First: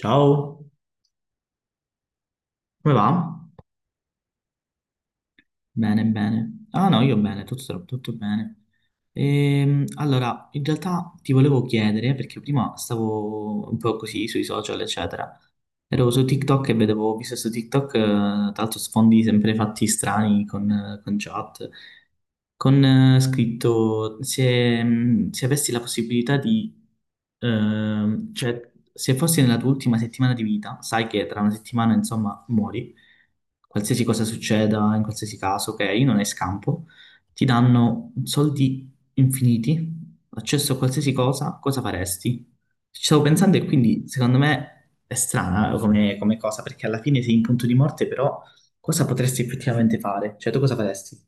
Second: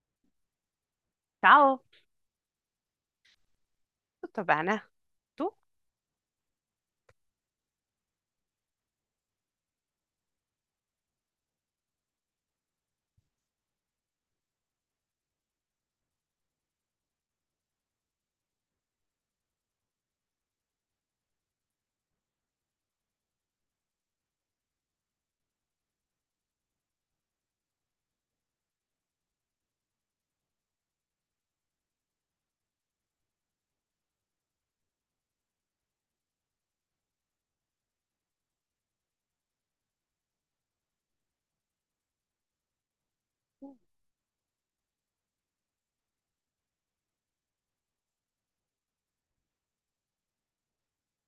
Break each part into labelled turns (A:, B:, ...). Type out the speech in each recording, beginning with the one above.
A: Ciao,
B: Ciao,
A: come va?
B: tutto bene? Tu?
A: Bene, bene. Ah no, io bene, tutto bene. Allora, in realtà ti volevo chiedere, perché prima stavo un po' così sui social, eccetera. Ero su TikTok e ho visto su TikTok, tra l'altro sfondi sempre fatti strani con chat. Con scritto, se avessi la possibilità di, cioè, se fossi nella tua ultima settimana di vita, sai che tra una settimana, insomma, muori, qualsiasi cosa succeda, in qualsiasi caso, ok, non hai scampo, ti danno soldi infiniti, accesso a qualsiasi cosa, cosa faresti? Ci stavo pensando e quindi, secondo me, è strana come cosa, perché alla fine sei in punto di morte, però cosa potresti effettivamente fare? Cioè, tu cosa faresti?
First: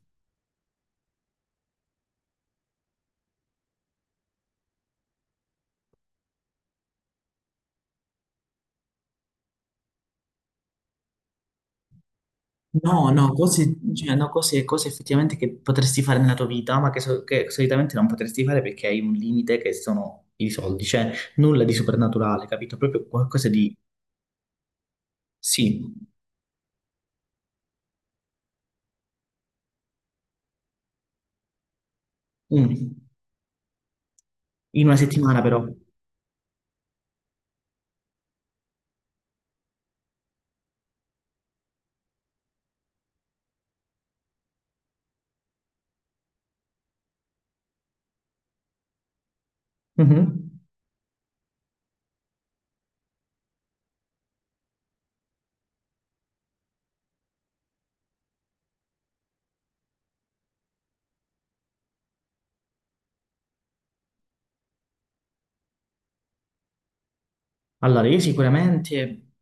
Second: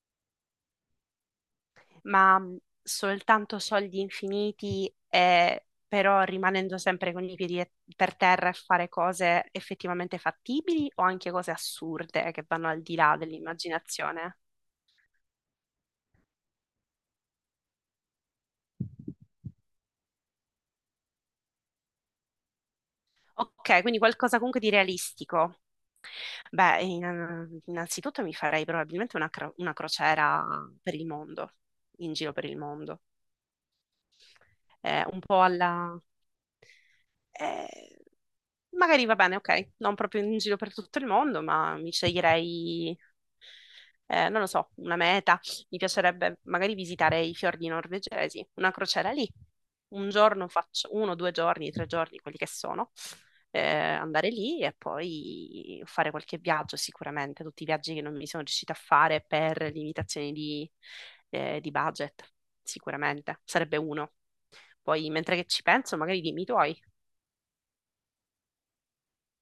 B: Ma soltanto soldi infiniti, e, però rimanendo sempre con i piedi per terra e fare cose effettivamente fattibili o anche cose assurde che vanno al di
A: No,
B: là
A: no, cose, cioè, no,
B: dell'immaginazione?
A: cose effettivamente che potresti fare nella tua vita, ma che, che solitamente non potresti fare perché hai un limite che sono i soldi, cioè nulla di soprannaturale, capito? Proprio qualcosa di,
B: Ok, quindi qualcosa comunque di realistico.
A: sì,
B: Beh, innanzitutto mi farei probabilmente una crociera per il mondo, in giro per il
A: mm,
B: mondo.
A: in una
B: Un po'
A: settimana però.
B: alla. Eh, Magari va bene, ok, non proprio in giro per tutto il mondo, ma mi sceglierei, non lo so, una meta. Mi piacerebbe magari visitare i fiordi norvegesi, una crociera lì. Un giorno
A: Mhm.
B: faccio, uno, due giorni, tre giorni, quelli che sono, andare lì e poi fare qualche viaggio sicuramente, tutti i viaggi che non mi sono riuscita a fare per limitazioni di budget, sicuramente. Sarebbe uno. Poi, mentre che ci penso, magari dimmi i tuoi.
A: Allora, io sicuramente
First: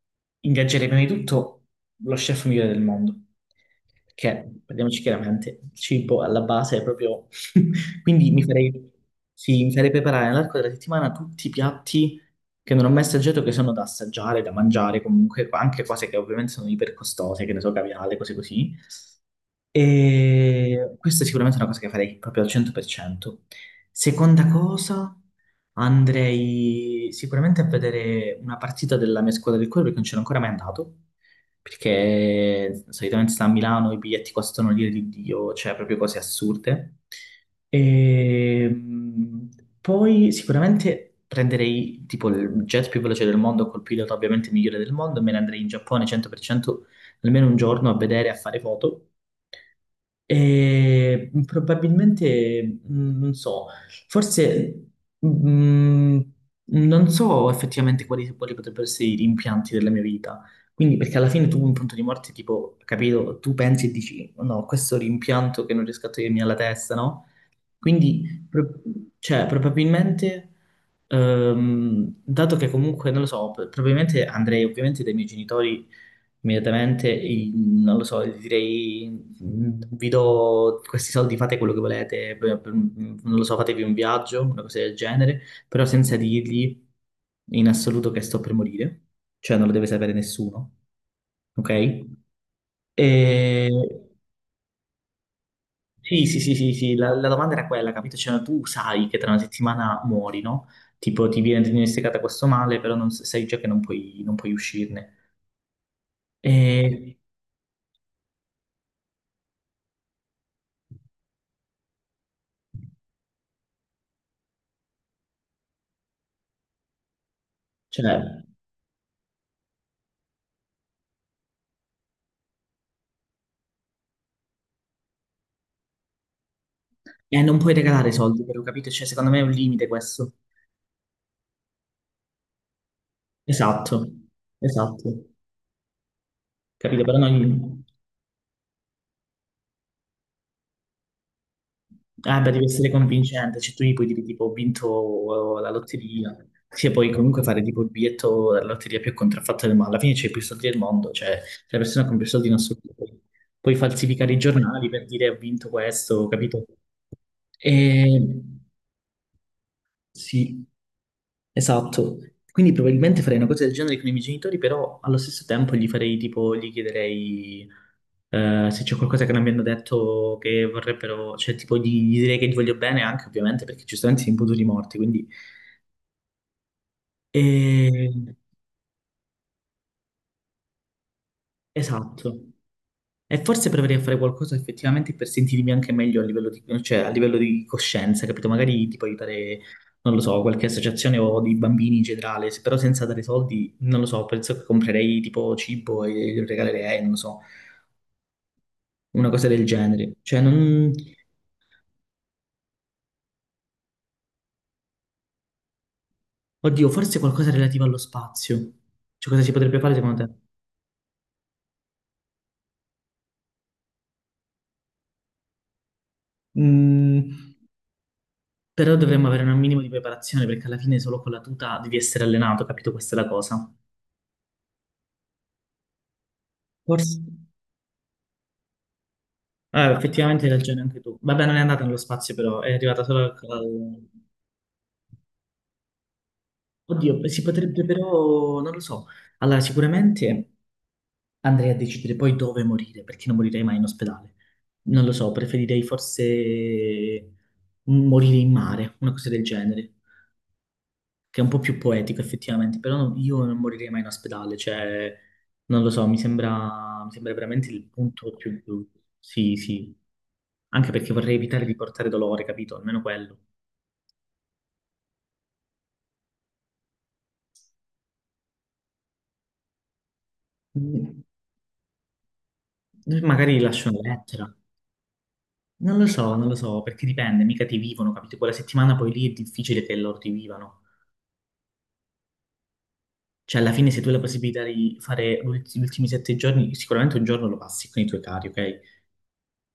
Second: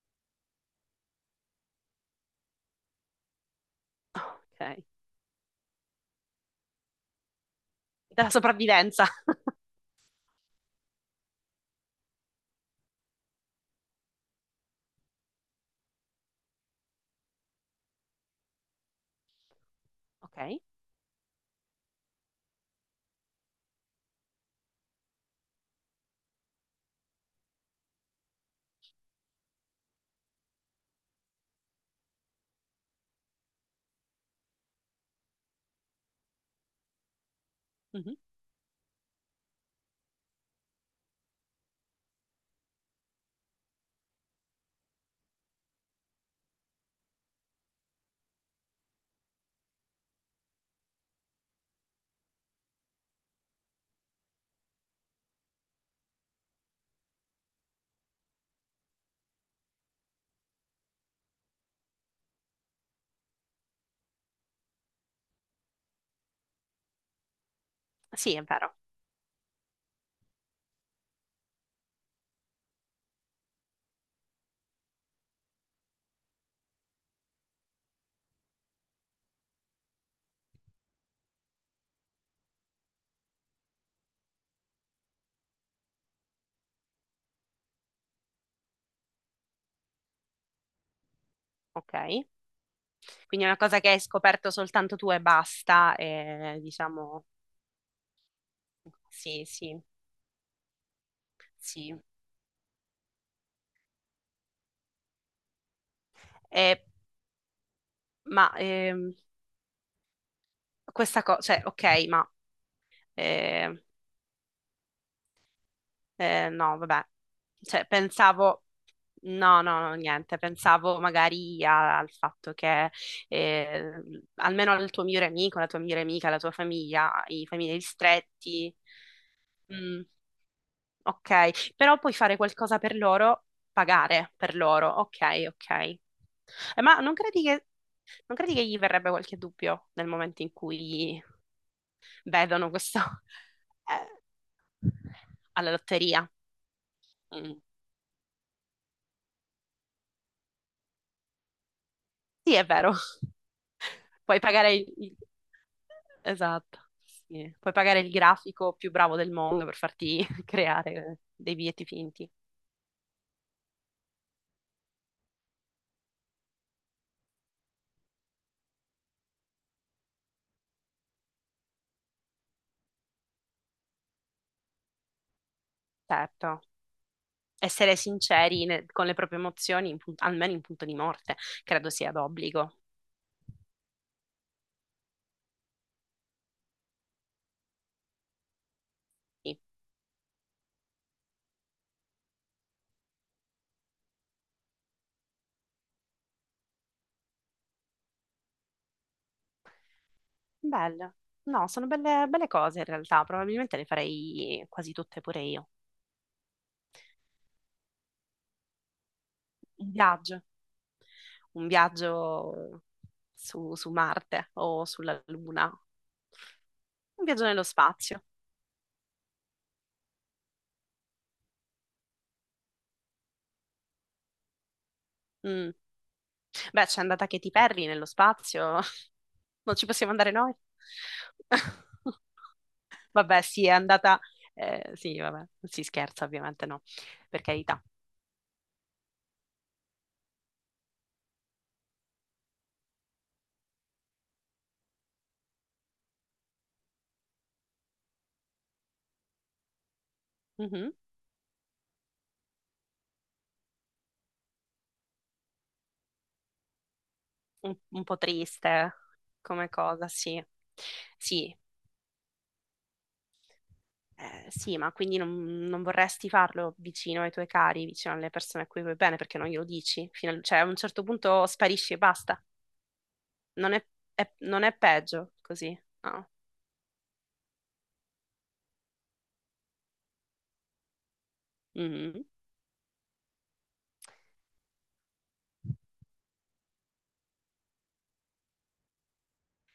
A: ingaggerei prima di tutto lo chef migliore del mondo, perché,
B: Ok.
A: parliamoci chiaramente, il cibo alla base è proprio... Quindi
B: Della sopravvivenza.
A: sì, mi farei preparare nell'arco della settimana tutti i piatti che non ho mai assaggiato, che sono da assaggiare, da mangiare, comunque anche cose che ovviamente sono ipercostose, che ne so, caviale, cose così.
B: Ok.
A: E questa è sicuramente una cosa che farei proprio al 100%. Seconda cosa, andrei sicuramente a vedere una partita della mia squadra del cuore perché non c'ero ancora mai andato. Perché solitamente sta a Milano, i biglietti costano l'ira di Dio, cioè proprio cose assurde.
B: Mhm.
A: E poi sicuramente prenderei tipo il jet più veloce del mondo, col pilota ovviamente migliore del mondo, e me ne andrei in Giappone 100% almeno un giorno a vedere, a fare foto. E probabilmente, non so, forse mh, non so effettivamente quali, quali potrebbero essere i rimpianti della mia vita. Quindi, perché alla fine tu un punto di morte, tipo, capito, tu pensi e dici, no, questo rimpianto che non riesco a togliermi alla testa, no?
B: Sì, è
A: Quindi,
B: vero.
A: cioè, probabilmente, dato che comunque, non lo so, probabilmente andrei ovviamente dai miei genitori immediatamente, non lo so, gli direi, vi do questi soldi, fate quello che volete, non lo so, fatevi un viaggio, una cosa del genere, però senza dirgli in assoluto che sto per morire, cioè non lo deve sapere nessuno, ok?
B: Ok. Quindi è una
A: E...
B: cosa che hai scoperto soltanto tu e basta,
A: Sì, sì, sì,
B: e,
A: sì, sì, la,
B: diciamo,
A: la domanda era quella, capito? Cioè, tu sai che tra una
B: sì, sì,
A: settimana muori, no? Tipo, ti viene
B: sì.
A: diagnosticata questo male, però non, sai già che non puoi, uscirne.
B: E-
A: E,
B: ma ehm, Questa cosa, cioè, ok, ma eh, no, vabbè, cioè,
A: cioè,
B: pensavo, no, no, no, niente, pensavo magari al fatto che eh, almeno il tuo migliore amico, la tua migliore amica, la tua famiglia, i
A: Non puoi
B: familiari
A: regalare i soldi, però,
B: stretti,
A: capito? Cioè, secondo me è un limite
B: mm,
A: questo.
B: ok, però puoi fare qualcosa per loro,
A: Esatto,
B: pagare per loro.
A: esatto,
B: Ok, ok. Ma
A: capito?
B: non
A: Però
B: credi che,
A: non...
B: non credi che gli verrebbe qualche dubbio nel momento in cui
A: Beh, devi
B: vedono
A: essere
B: questo
A: convincente, cioè tu gli puoi
B: eh,
A: dire tipo ho vinto la
B: alla lotteria?
A: lotteria, se puoi comunque
B: Mm.
A: fare tipo il biglietto della lotteria più contraffatta del mondo, alla fine c'è più soldi del mondo, cioè se la persona con più soldi in
B: Sì, è
A: assoluto
B: vero.
A: puoi falsificare i
B: Puoi pagare
A: giornali per
B: il-
A: dire ho vinto questo, capito?
B: Esatto. Sì. Puoi pagare il
A: E...
B: grafico più bravo del mondo per farti
A: Sì,
B: creare dei biglietti
A: esatto.
B: finti.
A: Quindi probabilmente farei una cosa del genere con i miei genitori, però allo stesso tempo gli farei tipo, gli chiederei se c'è qualcosa che non mi hanno detto che vorrebbero, cioè tipo gli direi che gli voglio bene anche ovviamente perché giustamente sono imputati morti, quindi...
B: Certo. Essere
A: E-
B: sinceri con le proprie emozioni, almeno in punto di morte, credo sia
A: Esatto.
B: d'obbligo.
A: E forse proverei a fare qualcosa effettivamente per sentirmi anche meglio a livello di, cioè, a livello di coscienza, capito? Magari tipo
B: Sì.
A: aiutare, non lo so, qualche associazione o dei bambini in generale, però senza dare soldi, non lo so, penso che comprerei tipo cibo e lo regalerei, non lo so, una cosa del genere. Cioè, non...
B: Bello. No, sono belle, belle cose in realtà, probabilmente le farei quasi tutte pure io.
A: Oddio, forse qualcosa relativo allo spazio. Cioè, cosa si potrebbe
B: Un
A: fare secondo te?
B: viaggio, un viaggio su Marte o sulla Luna, un
A: Mm,
B: viaggio nello spazio.
A: però dovremmo avere un minimo di preparazione perché alla fine solo con la tuta devi essere allenato, capito? Questa è la cosa.
B: Mm. Beh, c'è
A: Forse.
B: andata Katy Perry nello spazio, non ci
A: Ah,
B: possiamo andare
A: effettivamente hai
B: noi?
A: ragione anche tu. Vabbè, non è andata nello spazio, però è arrivata solo.
B: Vabbè, sì, è andata, sì, vabbè, non si scherza ovviamente, no,
A: Oddio,
B: per
A: si
B: carità.
A: potrebbe però, non lo so. Allora, sicuramente andrei a decidere poi dove morire, perché non morirei mai in ospedale. Non lo so, preferirei forse morire in mare, una cosa del genere,
B: Mhm.
A: che è un po' più poetico effettivamente, però io non morirei mai in ospedale, cioè, non lo so, mi sembra veramente
B: Un,
A: il
B: un po'
A: punto
B: triste
A: Sì,
B: come
A: sì,
B: cosa, sì.
A: anche perché vorrei
B: Sì,
A: evitare di portare dolore, capito? Almeno quello.
B: eh, sì, ma quindi non vorresti farlo vicino ai tuoi cari, vicino alle persone a cui vuoi bene, perché non glielo dici? Cioè, a un certo
A: Magari
B: punto sparisci e basta. Non è,
A: lascio una
B: è-
A: lettera.
B: non è peggio così.
A: Non lo
B: No.
A: so, non lo so, perché dipende, mica ti vivono, capito? Quella settimana poi lì è difficile che loro ti vivano.
B: Mhm.
A: Cioè, alla fine, se tu hai la possibilità di fare gli ultimi 7 giorni, sicuramente un giorno lo passi con i tuoi cari, ok?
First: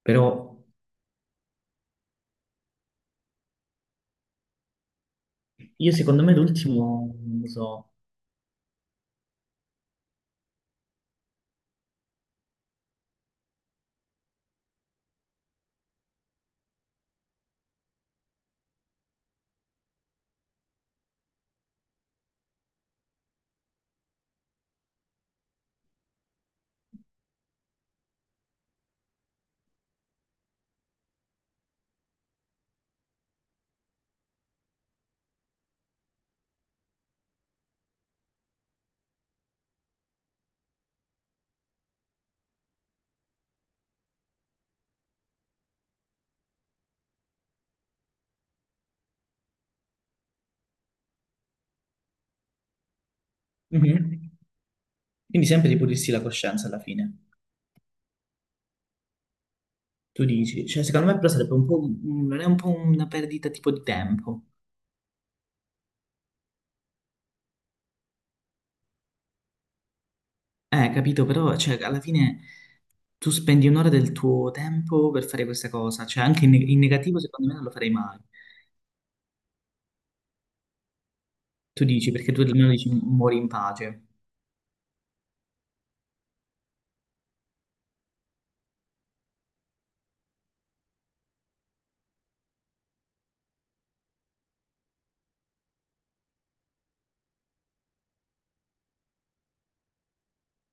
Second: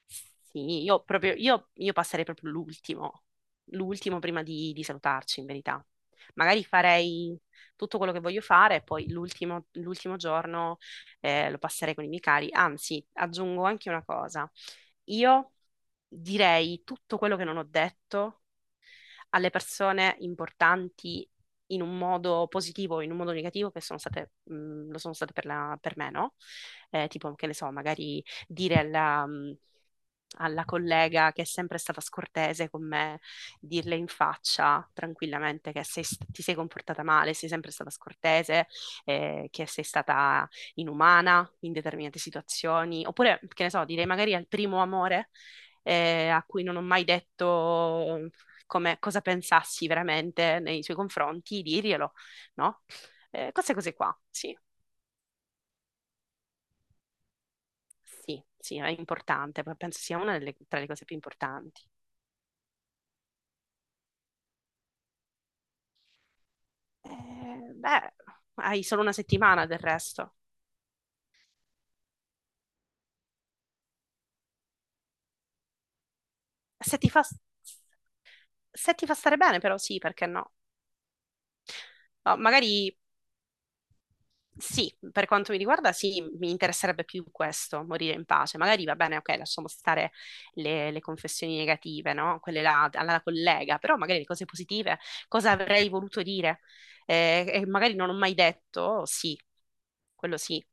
A: Però
B: Sì, io proprio, io passerei proprio l'ultimo prima di salutarci, in verità.
A: io, secondo me,
B: Magari
A: l'ultimo, non
B: farei
A: lo so.
B: tutto quello che voglio fare e poi l'ultimo giorno lo passerei con i miei cari. Anzi, aggiungo anche una cosa. Io direi tutto quello che non ho detto alle persone importanti in un modo positivo o in un modo negativo che sono state, lo sono state per, per me, no? Tipo, che ne so, magari dire alla collega che è sempre stata scortese con me, dirle in faccia tranquillamente che ti sei comportata male, sei sempre stata scortese, che sei stata inumana in determinate situazioni, oppure, che ne so, direi magari al primo amore a cui non ho mai detto cosa pensassi veramente nei suoi confronti, dirglielo, no? Queste cose qua,
A: Mhm.
B: sì,
A: Quindi sempre di pulirsi la coscienza alla fine.
B: sì, sì, è importante, penso sia
A: Tu dici,
B: tra
A: cioè,
B: le
A: secondo
B: cose
A: me
B: più
A: però sarebbe un po',
B: importanti.
A: non è un po' una perdita tipo di tempo.
B: Beh, hai solo una settimana del resto.
A: Capito, però cioè, alla fine tu spendi un'ora del tuo tempo per fare questa cosa, cioè anche in
B: Se ti
A: negativo
B: fa,
A: secondo me non lo farei mai.
B: se ti fa stare bene, però sì, perché no?
A: Tu dici, perché
B: Oh,
A: tu almeno dici
B: magari
A: muori in pace.
B: sì, per quanto mi riguarda, sì, mi interesserebbe più questo, morire in pace. Magari va bene, ok, lasciamo stare le confessioni negative, no? Quelle là, alla collega, però magari le cose positive, cosa avrei voluto dire? E magari non ho mai detto, oh, sì, quello sì.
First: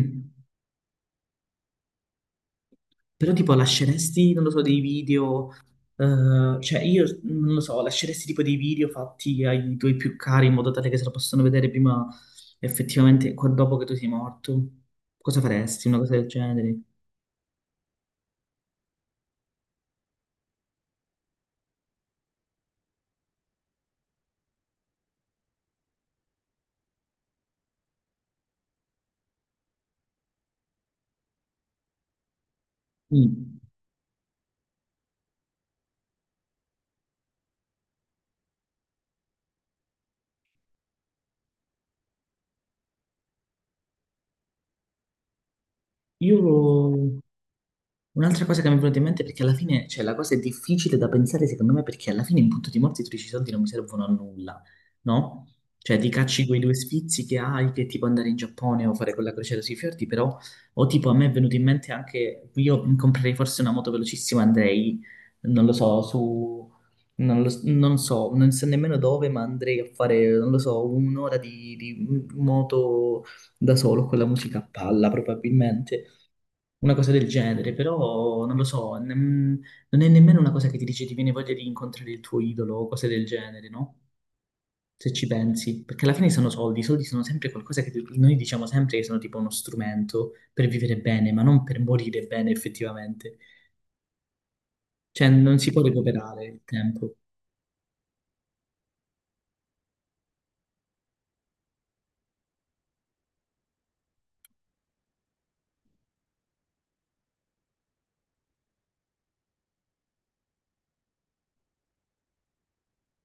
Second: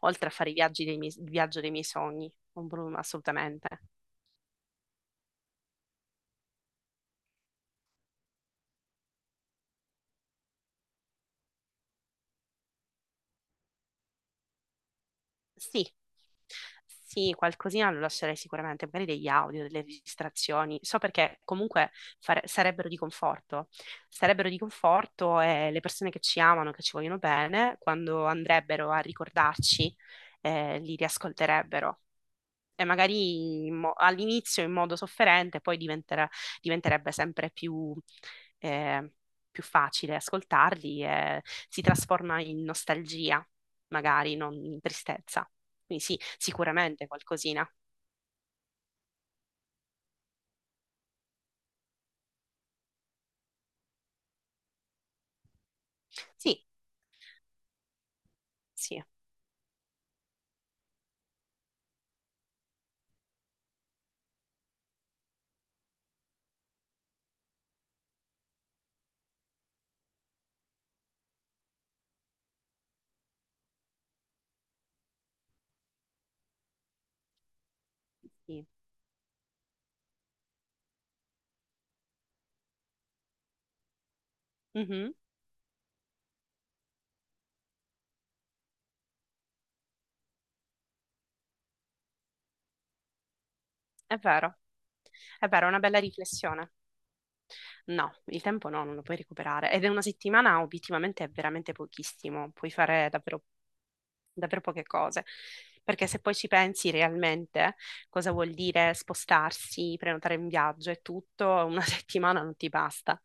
B: Oltre a fare i viaggi dei miei, il viaggio dei miei sogni,
A: Però tipo
B: assolutamente.
A: lasceresti, non lo so, dei video, cioè io non lo so, lasceresti tipo dei video fatti ai tuoi più cari in modo tale che se lo possano vedere prima effettivamente dopo che tu sei morto? Cosa
B: Sì.
A: faresti? Una cosa del genere?
B: Sì, qualcosina lo lascerei sicuramente, magari degli audio, delle registrazioni. So perché comunque sarebbero di conforto. Sarebbero di conforto e le persone che ci amano, che ci vogliono bene, quando andrebbero a ricordarci, li riascolterebbero e
A: Mm.
B: magari all'inizio in modo sofferente, poi diventerebbe sempre eh, più facile ascoltarli e si trasforma in nostalgia, magari non in tristezza. Quindi sì, sicuramente
A: Io...
B: qualcosina.
A: Un'altra cosa che mi è venuta in mente è perché alla fine, cioè la cosa è difficile da pensare secondo me perché alla fine in punto di morte tu dici i soldi non mi servono a nulla, no? Cioè ti cacci quei
B: Sì,
A: due sfizi che hai che tipo andare in Giappone o
B: sì,
A: fare quella crociera sui fiordi, però o tipo a me è venuto in mente anche io comprerei forse una moto velocissima, andrei, non lo so, su non lo s- non so nemmeno dove, ma andrei a fare, non lo so, un'ora di moto da solo con la musica a palla probabilmente una cosa del genere, però non lo
B: sì.
A: so, non è nemmeno una cosa che ti dice ti viene voglia di incontrare il tuo idolo o cose del genere, no? Se
B: Mhm,
A: ci pensi, perché alla fine sono soldi, i soldi sono sempre qualcosa che noi diciamo sempre che sono tipo uno strumento per vivere bene, ma non per morire bene effettivamente.
B: è vero,
A: Cioè
B: è
A: non
B: vero, è
A: si
B: una
A: può
B: bella
A: recuperare il
B: riflessione.
A: tempo.
B: No, il tempo no, non lo puoi recuperare. Ed è una settimana, obiettivamente, è veramente pochissimo. Puoi fare davvero, davvero poche cose. Perché se poi ci pensi realmente, cosa vuol dire spostarsi, prenotare un viaggio e tutto, una settimana non ti basta.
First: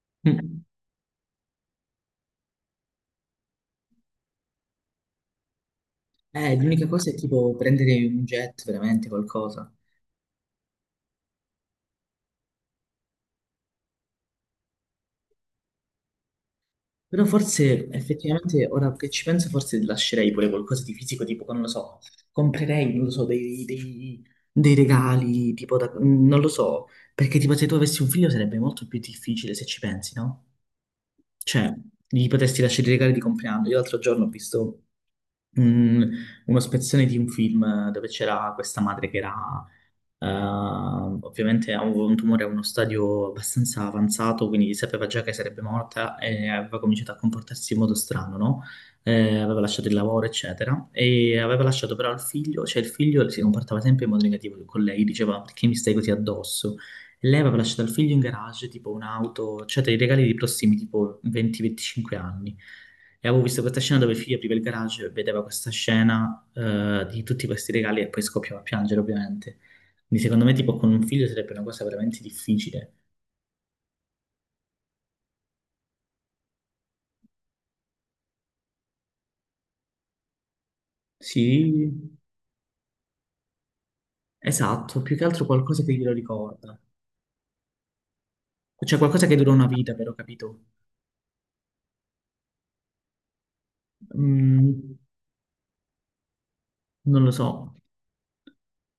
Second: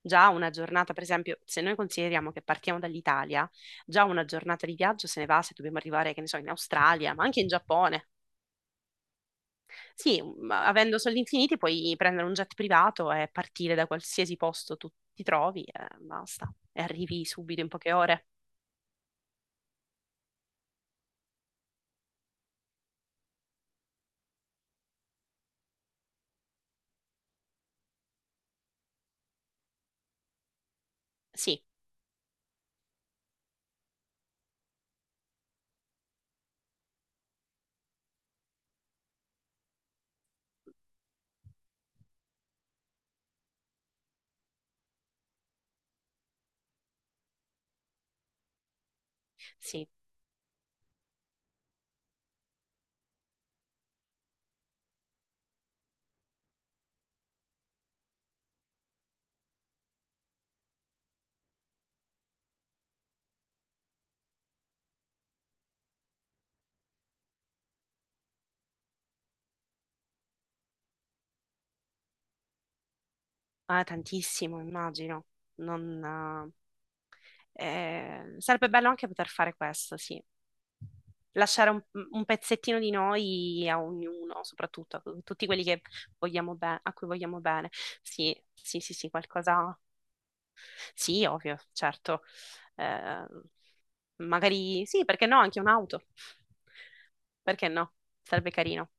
B: Già una
A: Mm.
B: giornata, per esempio, se noi consideriamo che partiamo dall'Italia, già una giornata di viaggio se ne va se dobbiamo arrivare, che ne so, in
A: L'unica cosa
B: Australia,
A: è
B: ma anche in
A: tipo prendere
B: Giappone.
A: un jet, veramente qualcosa.
B: Sì, ma avendo soldi infiniti puoi prendere un jet privato e partire da qualsiasi posto tu ti trovi e basta. E
A: Però
B: arrivi subito in
A: forse
B: poche ore.
A: effettivamente, ora che ci penso, forse lascerei pure qualcosa di fisico, tipo, che non lo so, comprerei, non lo so, dei regali, tipo, non lo so, perché tipo se tu avessi un figlio sarebbe molto più difficile se ci pensi, no?
B: Sì,
A: Cioè, gli potresti lasciare i regali di compleanno. Io l'altro giorno ho visto mm, uno spezzone di un film dove c'era questa madre che era ovviamente avevo un tumore a uno stadio abbastanza avanzato, quindi sapeva già che sarebbe morta e aveva cominciato a comportarsi in modo strano, no? Aveva lasciato
B: sì,
A: il lavoro, eccetera, e aveva lasciato però il figlio, cioè il figlio si comportava sempre in modo negativo con lei, diceva perché mi stai così addosso? E lei aveva lasciato il figlio in garage, tipo un'auto, cioè dei regali di prossimi tipo 20-25 anni. E avevo visto questa scena dove il figlio apriva il garage, vedeva questa scena di tutti questi regali e poi scoppiava a piangere, ovviamente. Quindi secondo me tipo con un figlio sarebbe una cosa veramente difficile.
B: ah, tantissimo, immagino. Non, Sarebbe bello anche poter fare questo, sì. Lasciare un,
A: Sì,
B: mhmm, un pezzettino di noi a ognuno, soprattutto
A: esatto,
B: a
A: più che
B: tutti
A: altro
B: quelli
A: qualcosa
B: che
A: che glielo ricorda.
B: a cui vogliamo bene. Sì, sì, sì,
A: Cioè
B: sì,
A: qualcosa che dura una
B: qualcosa.
A: vita, però, capito?
B: Sì, ovvio, certo. Eh, Magari
A: Mm,
B: sì, perché no, anche un'auto.
A: non lo
B: Perché
A: so.
B: no? Sarebbe carino.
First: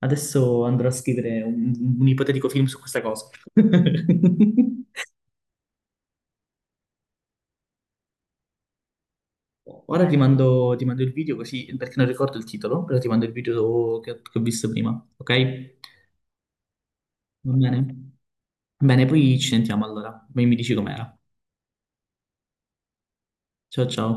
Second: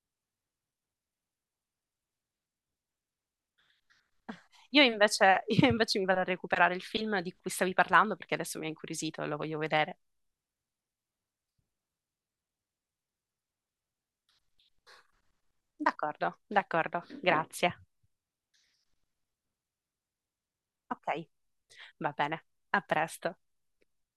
A: Adesso andrò a scrivere un ipotetico film su questa cosa.
B: Io invece, io invece mi vado a recuperare il film di cui stavi parlando perché adesso mi ha incuriosito e lo voglio vedere.
A: Ora ti mando il video così, perché non ricordo il titolo, però ti mando il video che ho visto prima, ok?
B: D'accordo, d'accordo,
A: Va
B: grazie.
A: bene? Bene, poi ci sentiamo allora. Poi mi dici
B: Ok,
A: com'era.
B: va bene, a presto.
A: Ciao ciao.